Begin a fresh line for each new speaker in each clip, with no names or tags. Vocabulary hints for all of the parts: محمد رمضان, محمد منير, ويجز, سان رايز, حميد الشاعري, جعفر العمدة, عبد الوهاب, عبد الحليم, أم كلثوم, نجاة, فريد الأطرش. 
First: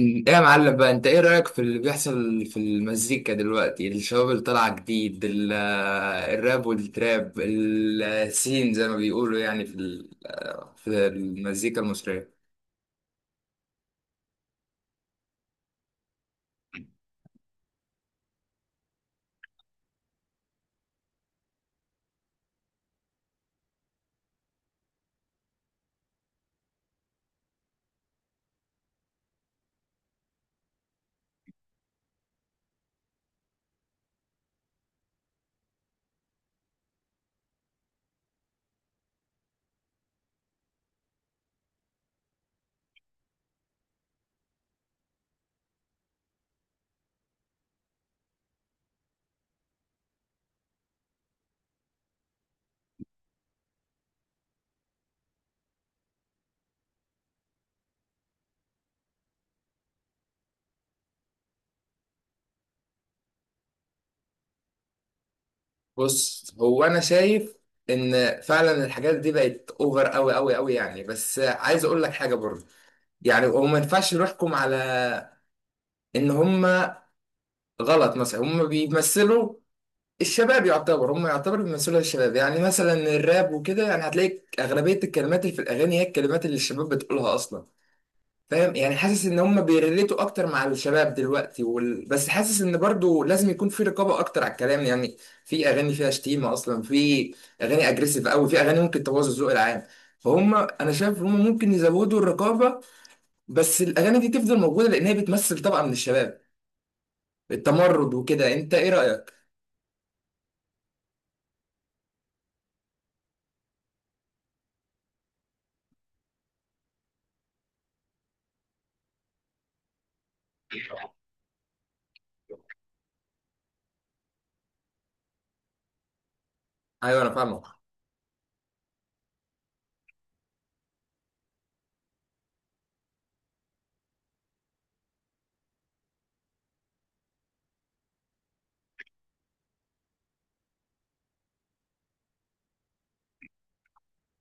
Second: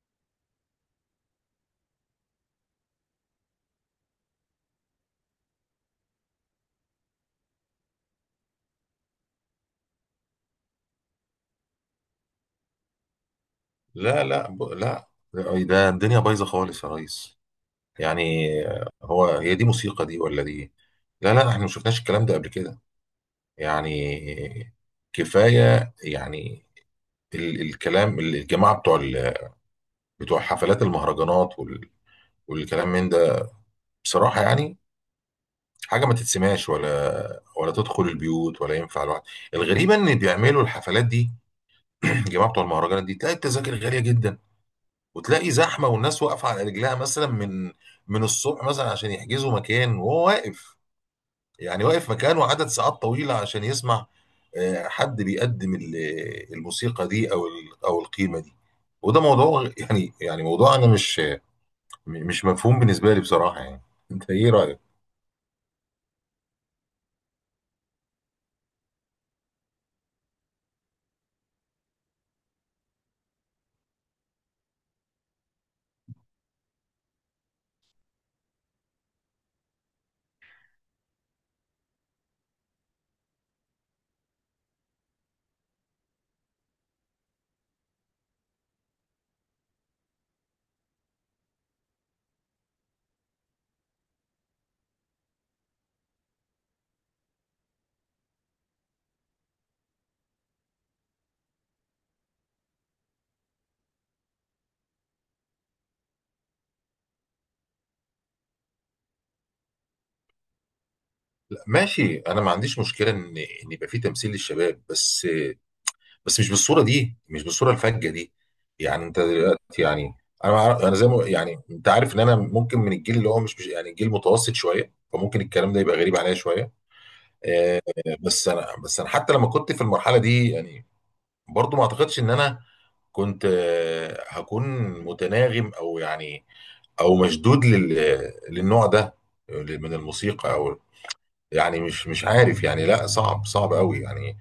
ايه يا معلم بقى، انت ايه رأيك في اللي بيحصل في المزيكا دلوقتي؟ الشباب اللي طالعه جديد الراب والتراب السين زي ما بيقولوا، يعني في في المزيكا المصرية.
لا لا، لا. ده الدنيا بايظه خالص يا ريس. يعني، هي دي موسيقى دي ولا دي؟ لا لا، احنا ما شفناش الكلام ده قبل كده. يعني كفايه يعني. الكلام الجماعه بتوع حفلات المهرجانات والكلام من ده. بصراحه يعني، حاجه ما تتسمعش ولا تدخل البيوت ولا ينفع الواحد. الغريبه ان بيعملوا الحفلات دي. الجماعه بتوع المهرجانات دي، تلاقي التذاكر غاليه جدا وتلاقي زحمه، والناس واقفه على رجلها مثلا من الصبح مثلا عشان يحجزوا مكان، وهو واقف، يعني واقف مكانه عدد ساعات طويله عشان يسمع حد بيقدم الموسيقى دي او القيمه دي. وده موضوع، يعني موضوع انا مش مفهوم بالنسبه لي بصراحه يعني. انت ايه رايك؟
بص، هو انا شايف ان فعلا الحاجات دي بقت اوفر قوي قوي قوي، يعني بس عايز اقول لك حاجة برضه. يعني هو ما ينفعش نحكم على ان هم غلط. مثلا هم بيمثلوا الشباب، يعتبر هم يعتبر بيمثلوا الشباب، يعني مثلا الراب وكده. يعني هتلاقي أغلبية الكلمات اللي في الأغاني هي الكلمات اللي الشباب بتقولها أصلا. فاهم؟ يعني حاسس إن هم بيريليتوا أكتر مع الشباب دلوقتي بس حاسس إن برضو لازم يكون في رقابة أكتر على الكلام. يعني في أغاني فيها شتيمة أصلا، في أغاني أجريسيف أوي، في أغاني ممكن تبوظ الذوق العام. فهم، أنا شايف هم ممكن يزودوا الرقابة، بس الأغاني دي تفضل موجودة لأن هي بتمثل طبقة من الشباب، التمرد وكده. أنت إيه رأيك؟
لا ماشي، انا ما عنديش مشكله ان يبقى في تمثيل للشباب، بس بس مش بالصوره دي، مش بالصوره الفجه دي. يعني انت دلوقتي يعني، انا زي ما يعني انت عارف، ان انا ممكن من الجيل اللي هو يعني جيل متوسط شويه، فممكن الكلام ده يبقى غريب عليا شويه.
أيوه أنا فاهمك.
آه، بس انا، حتى لما كنت في المرحله دي يعني، برضو ما اعتقدش ان انا كنت، هكون متناغم او يعني او مشدود للنوع ده من الموسيقى، او يعني مش عارف يعني. لا صعب، صعب قوي يعني.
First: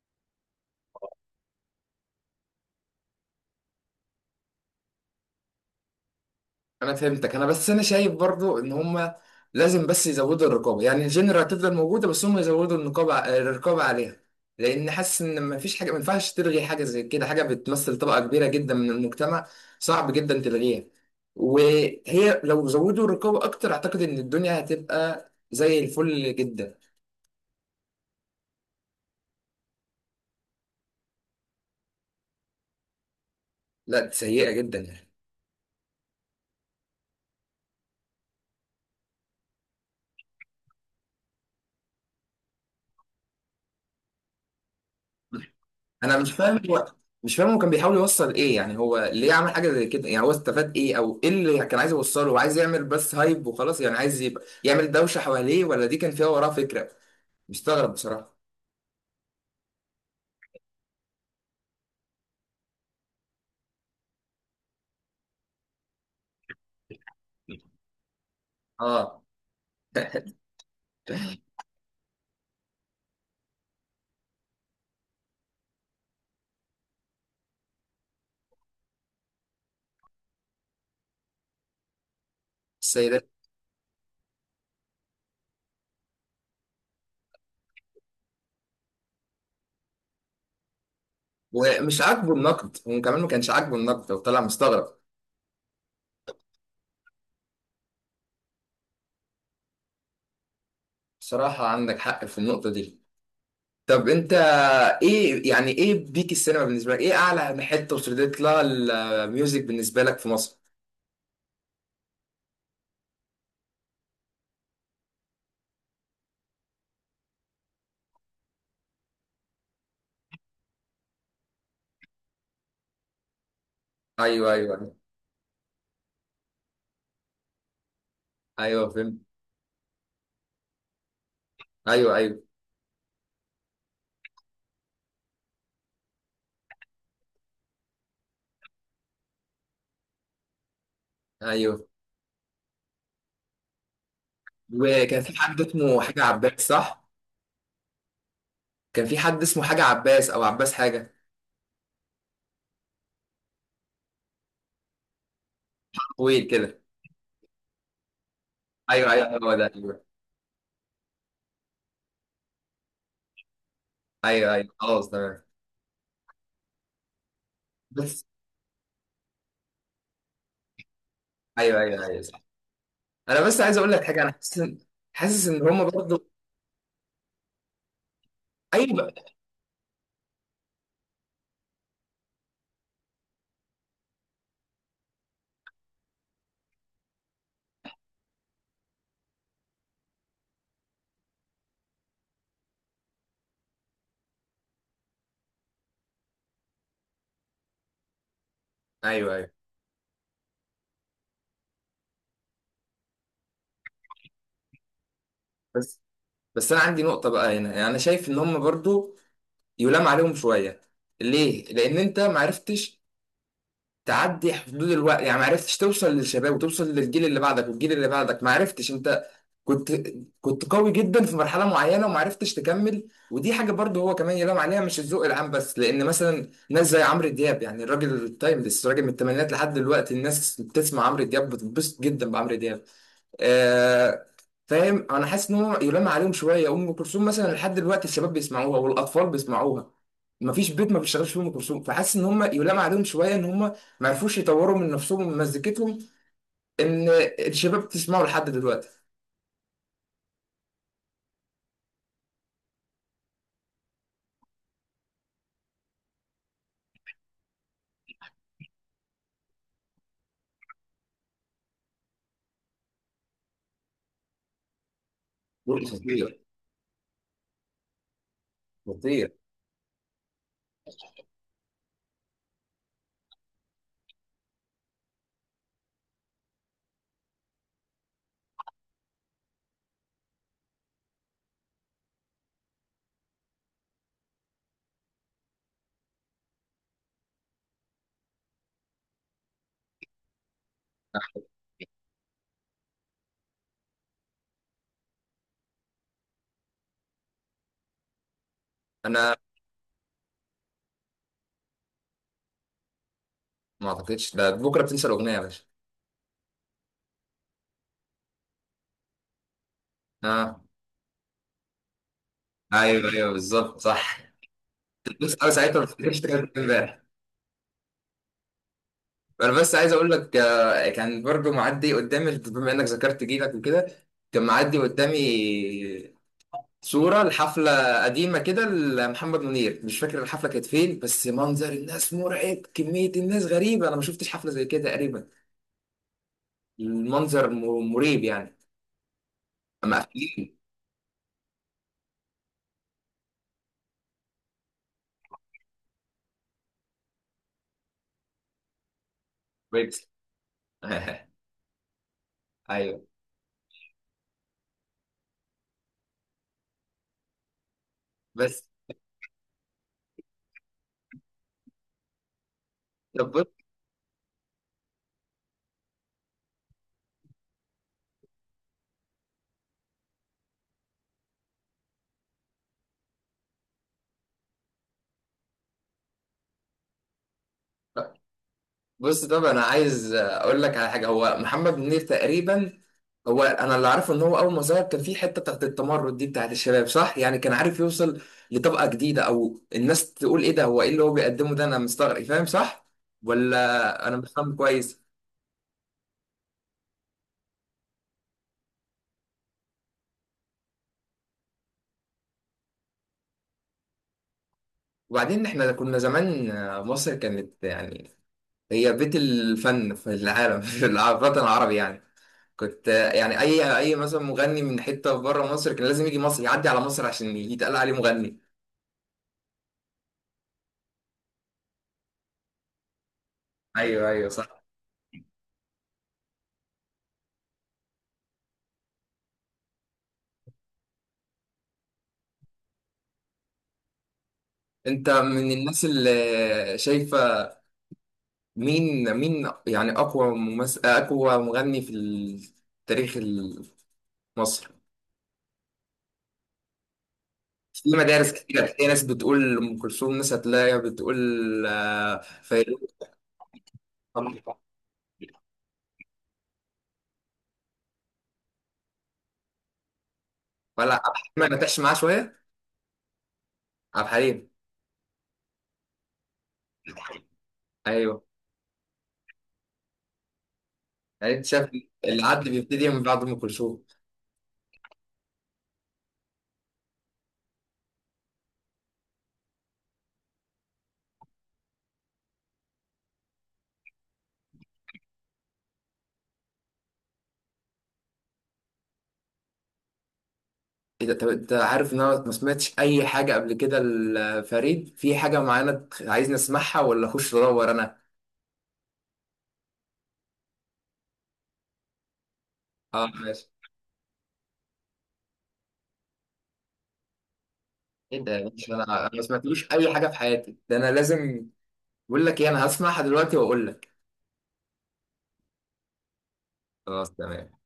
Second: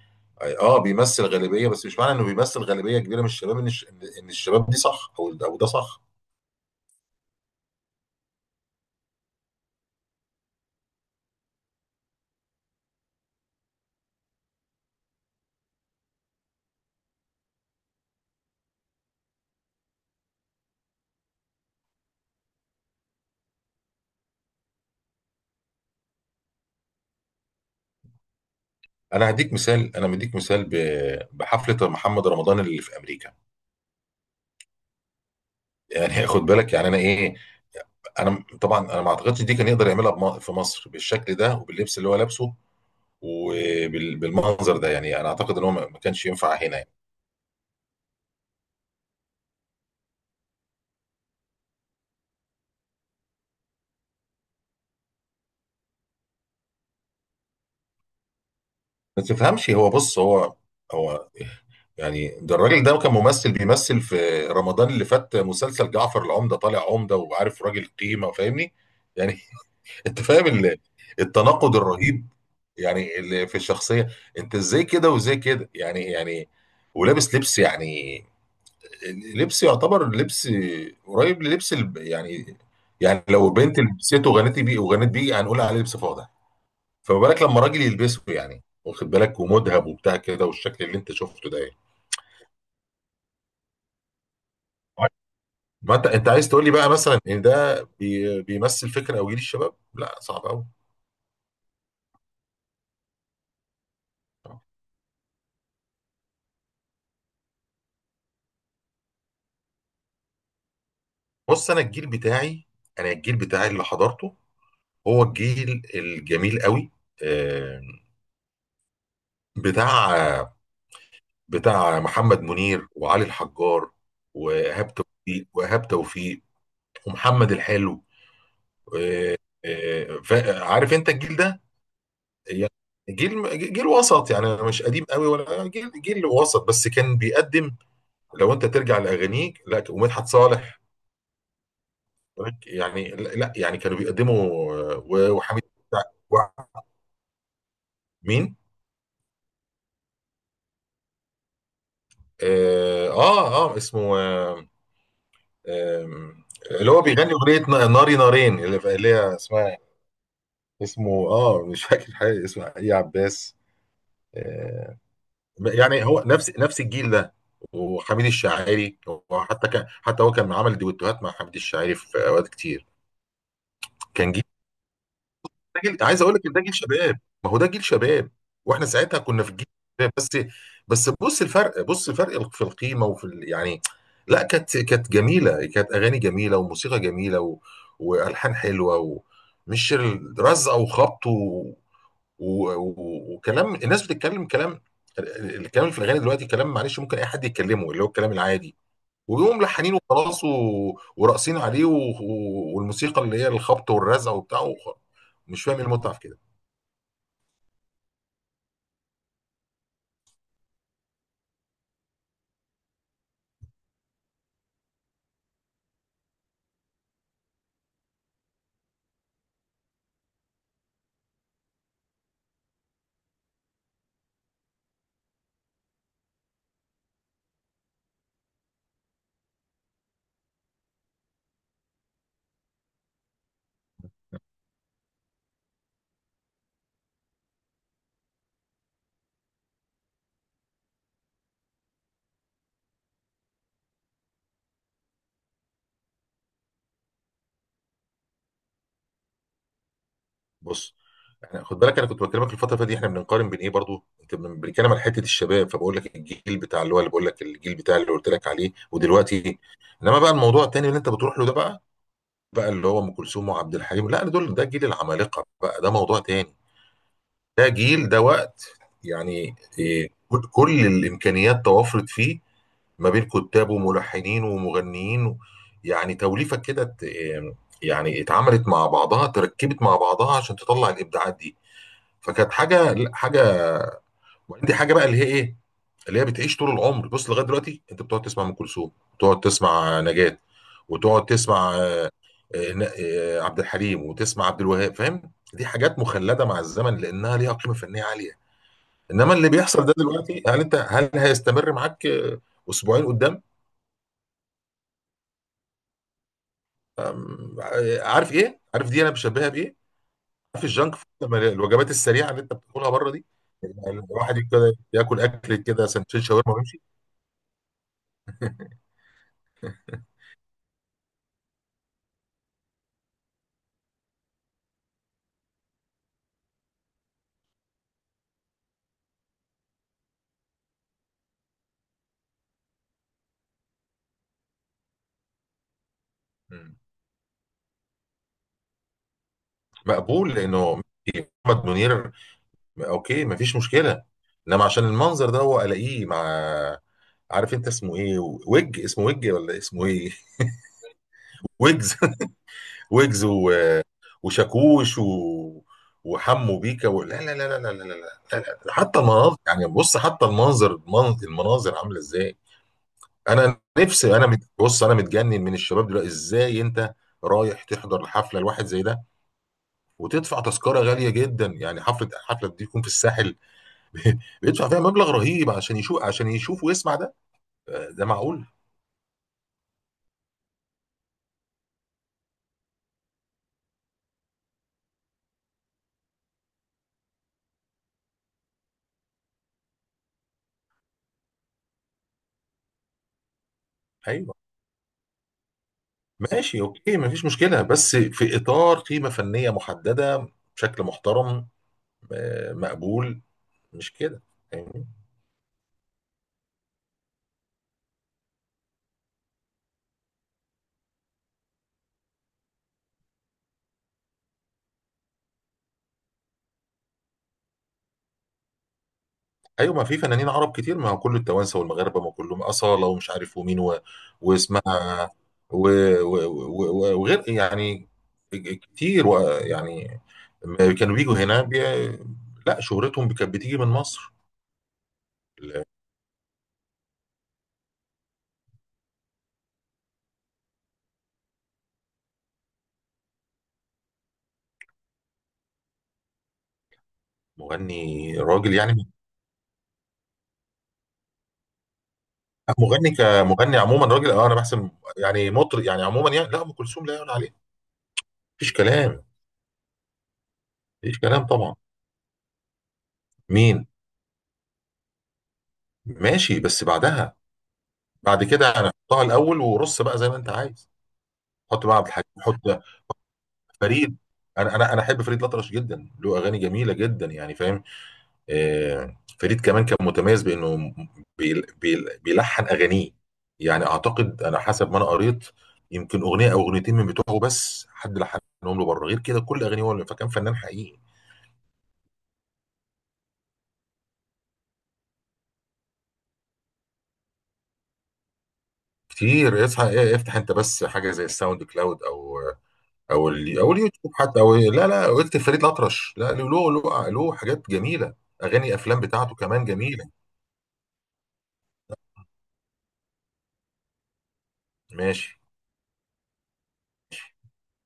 اه بيمثل غالبيه، بس مش معنى انه بيمثل غالبيه كبيره من الشباب ان ان الشباب دي صح، او ده صح.
انا فهمتك. انا بس انا شايف برضو ان هم لازم بس يزودوا الرقابه. يعني الجنرال هتفضل موجوده بس هم يزودوا الرقابه عليها. لان حاسس ان ما فيش حاجه، ما ينفعش تلغي حاجه زي كده. حاجه بتمثل طبقه كبيره جدا من المجتمع، صعب جدا تلغيها. وهي لو زودوا الرقابه اكتر، اعتقد ان الدنيا هتبقى زي الفل جدا.
انا هديك مثال، انا مديك مثال بحفله محمد رمضان اللي في امريكا.
لا، سيئه جدا يعني.
يعني خد بالك يعني انا ايه، انا طبعا انا ما اعتقدش دي كان يقدر يعملها في مصر بالشكل ده، وباللبس اللي هو لابسه، وبالمنظر ده. يعني انا اعتقد ان هو ما
انا
كانش
مش
ينفع
فاهم،
هنا يعني.
هو مش فاهم هو كان بيحاول يوصل ايه. يعني هو ليه عمل حاجه زي كده؟ يعني هو استفاد ايه او ايه اللي كان عايز يوصله؟ هو عايز يعمل بس هايب وخلاص، يعني عايز يبقى يعمل دوشه حواليه، ولا دي كان فيها وراه فكره؟ مستغرب بصراحه.
ما تفهمش هو، بص هو، هو يعني ده الراجل ده كان ممثل، بيمثل في رمضان اللي فات مسلسل جعفر العمدة، طالع عمدة وعارف، راجل قيمة فاهمني.
اه.
يعني انت فاهم التناقض الرهيب يعني اللي في الشخصية. انت ازاي كده وازاي كده؟ يعني يعني ولابس لبس، يعني لبس يعتبر، لبس قريب يعني، يعني
السيدات.
لو بنت لبسته وغنت بيه، هنقول عليه لبس فاضح. فما بالك لما راجل يلبسه، يعني واخد بالك، ومذهب وبتاع كده، والشكل اللي انت شفته ده يعني.
ومش عاجبه النقد، هو كمان ما كانش عاجبه النقد وطلع مستغرب.
ما انت عايز تقول لي بقى مثلا ان ده بيمثل فكره او جيل الشباب؟ لا صعب قوي.
بصراحه عندك حق في النقطه دي. طب انت ايه يعني؟ ايه بيك السينما بالنسبه لك؟ ايه اعلى حته وصلت لها الميوزك بالنسبه لك في مصر؟
بص، انا الجيل بتاعي اللي حضرته، هو الجيل الجميل قوي. آه، بتاع، محمد منير وعلي الحجار،
ايوه، ايوه،
وايهاب توفيق ومحمد الحلو.
ايوه، فهمت.
آه، عارف انت الجيل ده.
ايوه، ايوه،
يعني جيل، وسط يعني. أنا مش قديم قوي، ولا جيل، وسط. بس كان بيقدم، لو انت ترجع لاغانيه، لا، ومدحت صالح
ايوه.
يعني. لا لا، يعني كانوا بيقدموا.
وكان في حد
وحميد.
اسمه حاجة عباس، صح؟
مين؟
كان في حد اسمه حاجة عباس أو عباس حاجة،
اه اه، اسمه، آه
طويل كده.
اللي هو بيغني اغنيه ناري نارين، اللي
أيوه،
هي
أيوه، هو ده،
اسمها،
أيوه.
اسمه مش فاكر حاجه اسمها ايه عباس.
أيوه، أيوه،
آه
خلاص تمام.
يعني هو نفس الجيل ده،
بس.
وحميد الشاعري. وحتى كان حتى هو كان عمل دويتوهات مع حميد
أيوه،
الشاعري
أيوه، أيوه،
في
صح.
اوقات كتير.
أنا بس عايز أقول لك حاجة. أنا
كان جيل،
حاسس إن
ده
هما
جيل، عايز
برضو.
اقول لك إن ده جيل شباب، ما هو ده جيل شباب، واحنا
أيوه،
ساعتها كنا في الجيل شباب. بس، بص الفرق، في القيمه وفي يعني، لا كانت، جميله، كانت اغاني جميله، وموسيقى جميله، والحان حلوه. ومش رزع وخبط و... و... وكلام. الناس بتتكلم كلام. الكلام اللي في الاغاني دلوقتي كلام، معلش، ممكن اي حد يتكلمه، اللي هو الكلام العادي.
أيوه، أيوه.
ويقوموا ملحنين وخلاص، وراقصين عليه، والموسيقى اللي هي الخبط والرزع وبتاع وخلاص. مش فاهم إيه
بس.
المتعه في كده.
بس أنا عندي نقطة بقى هنا. يعني أنا شايف إن هما برضو يلام عليهم شوية. ليه؟ لأن أنت معرفتش تعدي حدود الوقت. يعني ما عرفتش توصل للشباب، وتوصل للجيل اللي بعدك، والجيل اللي بعدك ما عرفتش انت. كنت كنت قوي جدا في مرحله معينه وما عرفتش تكمل، ودي حاجه برضه هو كمان يلام عليها، مش الذوق العام بس. لان مثلا ناس زي عمرو دياب، يعني الراجل التايمليس، راجل من الثمانينات لحد دلوقتي الناس بتسمع عمرو دياب بتنبسط جدا بعمرو دياب. آه، فاهم؟ انا حاسس ان هو يلام عليهم شويه. ام كلثوم مثلا لحد دلوقتي الشباب بيسمعوها والاطفال بيسمعوها. مفيش بيت ما بيشتغلش فيه ام كلثوم. فحاسس ان هم يلام عليهم شويه، ان هم ما عرفوش يطوروا من نفسهم ومن مزيكتهم، ان الشباب بتسمعه لحد دلوقتي.
بص احنا، خد بالك انا كنت بكلمك الفتره اللي فاتت دي، احنا بنقارن بين ايه؟ برضو انت بنتكلم على حته الشباب، فبقول لك الجيل بتاع اللي هو، اللي بقول لك الجيل بتاع اللي قلت لك عليه ودلوقتي. انما بقى الموضوع التاني اللي انت بتروح له ده، بقى اللي هو ام كلثوم وعبد الحليم، لا دول، ده جيل العمالقه بقى،
دول
ده موضوع
خطير.
تاني. ده جيل، ده وقت
خطير.
يعني إيه. كل الامكانيات توفرت فيه، ما بين كتاب وملحنين ومغنيين يعني، توليفة كده ت... آمم، يعني اتعملت مع بعضها، تركبت مع بعضها عشان تطلع الابداعات دي. فكانت حاجه، لا، حاجه. وعندي حاجه بقى اللي هي ايه، اللي هي بتعيش طول العمر. بص لغايه دلوقتي انت بتقعد تسمع ام كلثوم، وتقعد تسمع نجاة، وتقعد تسمع، عبد الحليم، وتسمع عبد الوهاب. فاهم، دي حاجات مخلده مع الزمن لانها ليها قيمه فنيه عاليه. انما
انا
اللي بيحصل ده دلوقتي، هل هيستمر معاك اسبوعين قدام؟
ما اعتقدش، ده بكره بتنسى الاغنيه يا باشا.
أم، عارف ايه، دي انا بشبهها بايه؟
اه.
عارف الجانك فود، لما الوجبات السريعه اللي انت بتاكلها بره
ايوه،
دي،
ايوه، بالظبط،
يعني
صح.
الواحد كده ياكل
بس انا
اكل
ساعتها ما
كده،
بتفتكرش
سندوتش
تتكلم
شاورما ويمشي.
امبارح. انا بس عايز اقول لك، كان برضو معدي قدامي، بما انك ذكرت جيلك وكده، كان معدي قدامي صورة لحفلة قديمة كده لمحمد منير. مش فاكر الحفلة كانت فين، بس منظر الناس مرعب، كمية الناس غريبة، انا ما شفتش حفلة زي كده تقريبا.
مم.
المنظر مريب يعني، اما
مقبول
قافلين.
لانه محمد منير، اوكي مفيش مشكله. انما عشان المنظر ده، هو الاقيه مع، عارف انت اسمه ايه، ويج ولا اسمه
بريكس.
ايه؟ ويجز،
ايوه.
ويجز و... وشاكوش وحمو بيكا لا لا لا لا لا لا لا، لا.
بس.
لا. حتى المناظر يعني، بص حتى المنظر، المناظر عامله ازاي.
طب بص
انا نفسي، بص انا متجنن من الشباب دلوقتي. ازاي انت رايح تحضر الحفله الواحد زي ده، وتدفع تذكره غاليه جدا؟ يعني حفله، دي تكون في الساحل، بيدفع فيها مبلغ رهيب عشان يشوف، ويسمع ده؟ ده معقول؟
بص طب انا عايز اقول لك على حاجة. هو محمد منير تقريبا، هو انا اللي عارفه ان هو اول ما ظهر كان في حته بتاعت التمرد دي بتاعت الشباب، صح؟ يعني كان عارف يوصل لطبقه جديده، او الناس تقول ايه ده، هو ايه اللي هو بيقدمه ده؟ انا مستغرب. فاهم؟ صح، ولا انا مش
ايوه
فاهم كويس؟
ماشي، اوكي مفيش مشكله، بس في اطار قيمه فنيه محدده، بشكل محترم، مقبول، مش كده؟ فاهمني.
وبعدين احنا كنا زمان، مصر كانت يعني هي بيت الفن في العالم في في الوطن العربي يعني. كنت، يعني اي مثلا مغني من حته بره مصر كان لازم يجي مصر، يعدي على مصر، عشان يتقال عليه مغني.
ايوه، ما في فنانين عرب كتير، ما هو كله التوانسه والمغاربه، ما كلهم اصاله ومش عارف ومين
ايوه، ايوه،
واسمها،
صح.
و... وغير يعني، كتير يعني، لما كانوا بيجوا هنا لا، شهرتهم كانت بتيجي من مصر.
انت من الناس اللي شايفه مين، مين يعني أقوى ممثل، أقوى مغني في تاريخ مصر؟ في
المغني
مدارس
راجل
كتير هتلاقي
يعني،
ناس بتقول أم كلثوم، ناس هتلاقي بتقول فيروز.
مغني كمغني عموما، راجل انا
طب-
بحسب يعني، مطرب يعني، عموما يعني، لا ام كلثوم لا يعلى عليها، مفيش كلام.
ولا
مفيش
عبد
كلام
الحليم ما
طبعا.
نتعش معاه شوية؟
مين؟
عبد الحليم.
ماشي، بس بعدها. بعد
أيوه.
كده انا احطها الاول، ورص بقى زي ما انت عايز.
يعني أنت
حط
شايف
بقى عبد الحليم،
العد
حط
بيبتدي من بعد أم كلثوم.
فريد. انا احب فريد الأطرش جدا، له اغاني جميله جدا يعني فاهم. فريد كمان كان متميز بانه بيلحن اغانيه. يعني اعتقد، انا حسب ما انا قريت، يمكن اغنيه او اغنيتين من بتوعه بس حد لحنهم له بره، غير كده كل اغانيه هو فكان فنان حقيقي.
إيه ده؟ طب أنت عارف إن أنا ما سمعتش أي حاجة قبل كده لفريد؟ في حاجة معينة عايزني أسمعها ولا أخش أدور أنا؟
كتير، اصحى ايه، افتح انت بس حاجه زي الساوند كلاود،
أه، ماشي.
او اليوتيوب حتى، او لا لا، واكتب فريد الأطرش. لا، له، حاجات جميله.
إيه ده يا
اغاني،
باشا؟
افلام
أنا
بتاعته
ما
كمان
سمعتلوش
جميله.
أي حاجة في حياتي. ده أنا لازم. بقول لك ايه، انا هسمعها دلوقتي واقول لك.
ماشي.
خلاص تمام.